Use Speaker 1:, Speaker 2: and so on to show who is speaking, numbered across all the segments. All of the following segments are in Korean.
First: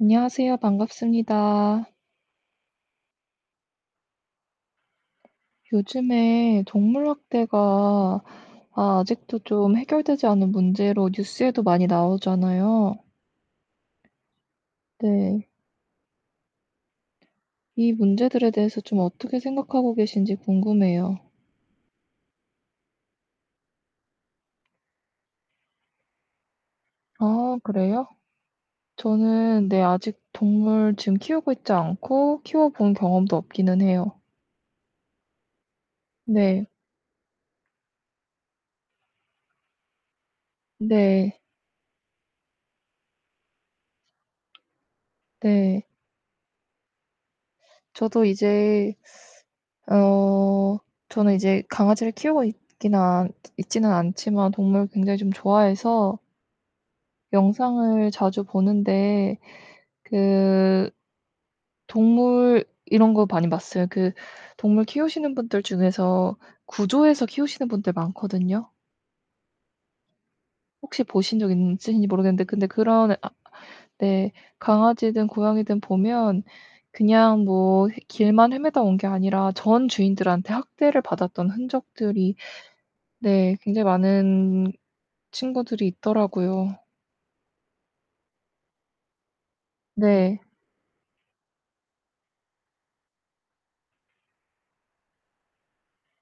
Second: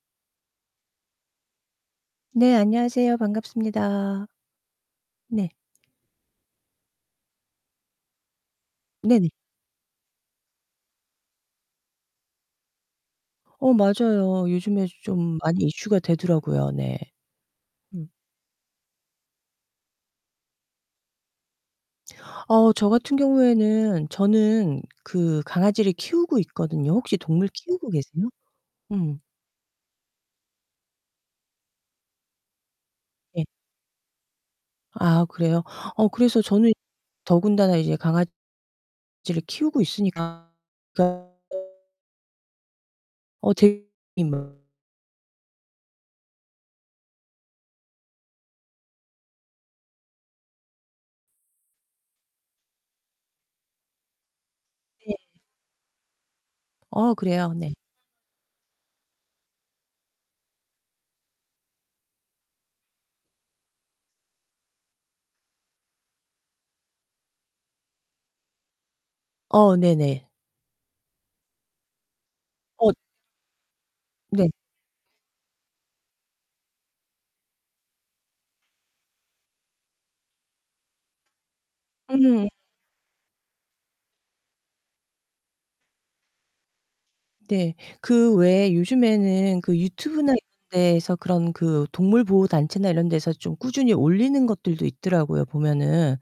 Speaker 1: 안녕하세요. 반갑습니다.
Speaker 2: 네. 안녕하세요. 반갑습니다. 네.
Speaker 1: 요즘에 동물 학대가 아
Speaker 2: 네네.
Speaker 1: 아직도 좀 해결되지 않은 문제로 뉴스에도 많이 나오잖아요.
Speaker 2: 어 맞아요. 요즘에 좀
Speaker 1: 네.
Speaker 2: 많이 이슈가 되더라구요. 네.
Speaker 1: 이
Speaker 2: 음.
Speaker 1: 문제들에 대해서 좀 어떻게 생각하고 계신지 궁금해요.
Speaker 2: 어 저 같은 경우에는 저는 그 강아지를 키우고 있거든요. 혹시 동물
Speaker 1: 아
Speaker 2: 키우고
Speaker 1: 그래요?
Speaker 2: 계세요? 음.
Speaker 1: 저는 네 아직 동물 지금 키우고 있지 않고 키워 본 경험도
Speaker 2: 예.
Speaker 1: 없기는 해요.
Speaker 2: 아 그래요? 어 그래서
Speaker 1: 네.
Speaker 2: 저는 더군다나 이제 강아지를 키우고 있으니까 그 어
Speaker 1: 네.
Speaker 2: 어 들 임
Speaker 1: 네. 저도 이제 어 저는 이제 강아지를 키우고 있기는 않 있지는 않지만 동물을
Speaker 2: 네.
Speaker 1: 굉장히 좀 좋아해서
Speaker 2: 어 그래요. 네.
Speaker 1: 영상을 자주 보는데 그 동물 이런 거 많이 봤어요. 그 동물 키우시는 분들 중에서 구조해서 키우시는 분들 많거든요.
Speaker 2: 어 네네.
Speaker 1: 혹시 보신 적 있으신지 모르겠는데 근데
Speaker 2: 어
Speaker 1: 그런 아 네
Speaker 2: 네.
Speaker 1: 강아지든 고양이든 보면 그냥 뭐 길만 헤매다 온 게 아니라 전 주인들한테 학대를 받았던 흔적들이
Speaker 2: 음.
Speaker 1: 네 굉장히 많은 친구들이 있더라고요.
Speaker 2: 네. 그 외에 요즘에는 그 유튜브나 이런
Speaker 1: 네.
Speaker 2: 데서 그런 그 동물 보호 단체나 이런 데서 좀 꾸준히 올리는 것들도 있더라고요 보면은.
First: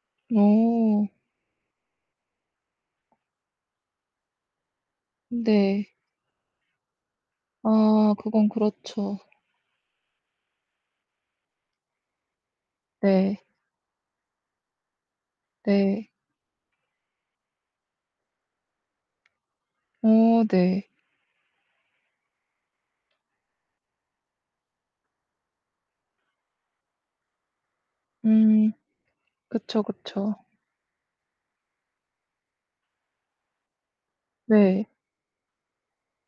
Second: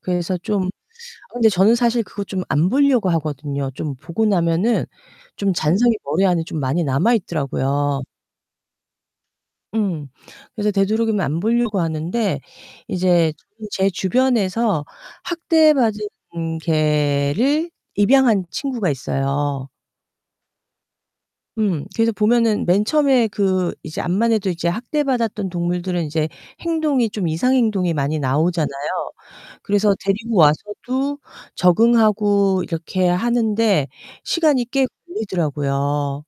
Speaker 2: 그래서 좀
Speaker 1: 어.
Speaker 2: 어 근데 저는 사실 그거 좀 안 보려고 하거든요. 좀 보고 나면은 좀
Speaker 1: 네.
Speaker 2: 잔상이 머리 안에 좀 많이 남아있더라요.
Speaker 1: 아 그건 그렇죠.
Speaker 2: 음. 그래서 되도록이면 안 보려고 하는데 이제
Speaker 1: 네.
Speaker 2: 저는 제 주변에서
Speaker 1: 네.
Speaker 2: 학대받은 개를 입양한 친구가 있어요.
Speaker 1: 어 네.
Speaker 2: 음. 그래서 보면은 맨 처음에 그 이제 암만해도 이제 학대받았던 동물들은 이제 행동이 좀 이상 행동이 많이 나오잖아요.
Speaker 1: 음 그쵸,
Speaker 2: 그래서
Speaker 1: 그쵸.
Speaker 2: 데리고 와서도 적응하고 이렇게 하는데 시간이 꽤
Speaker 1: 네.
Speaker 2: 걸리더라고요.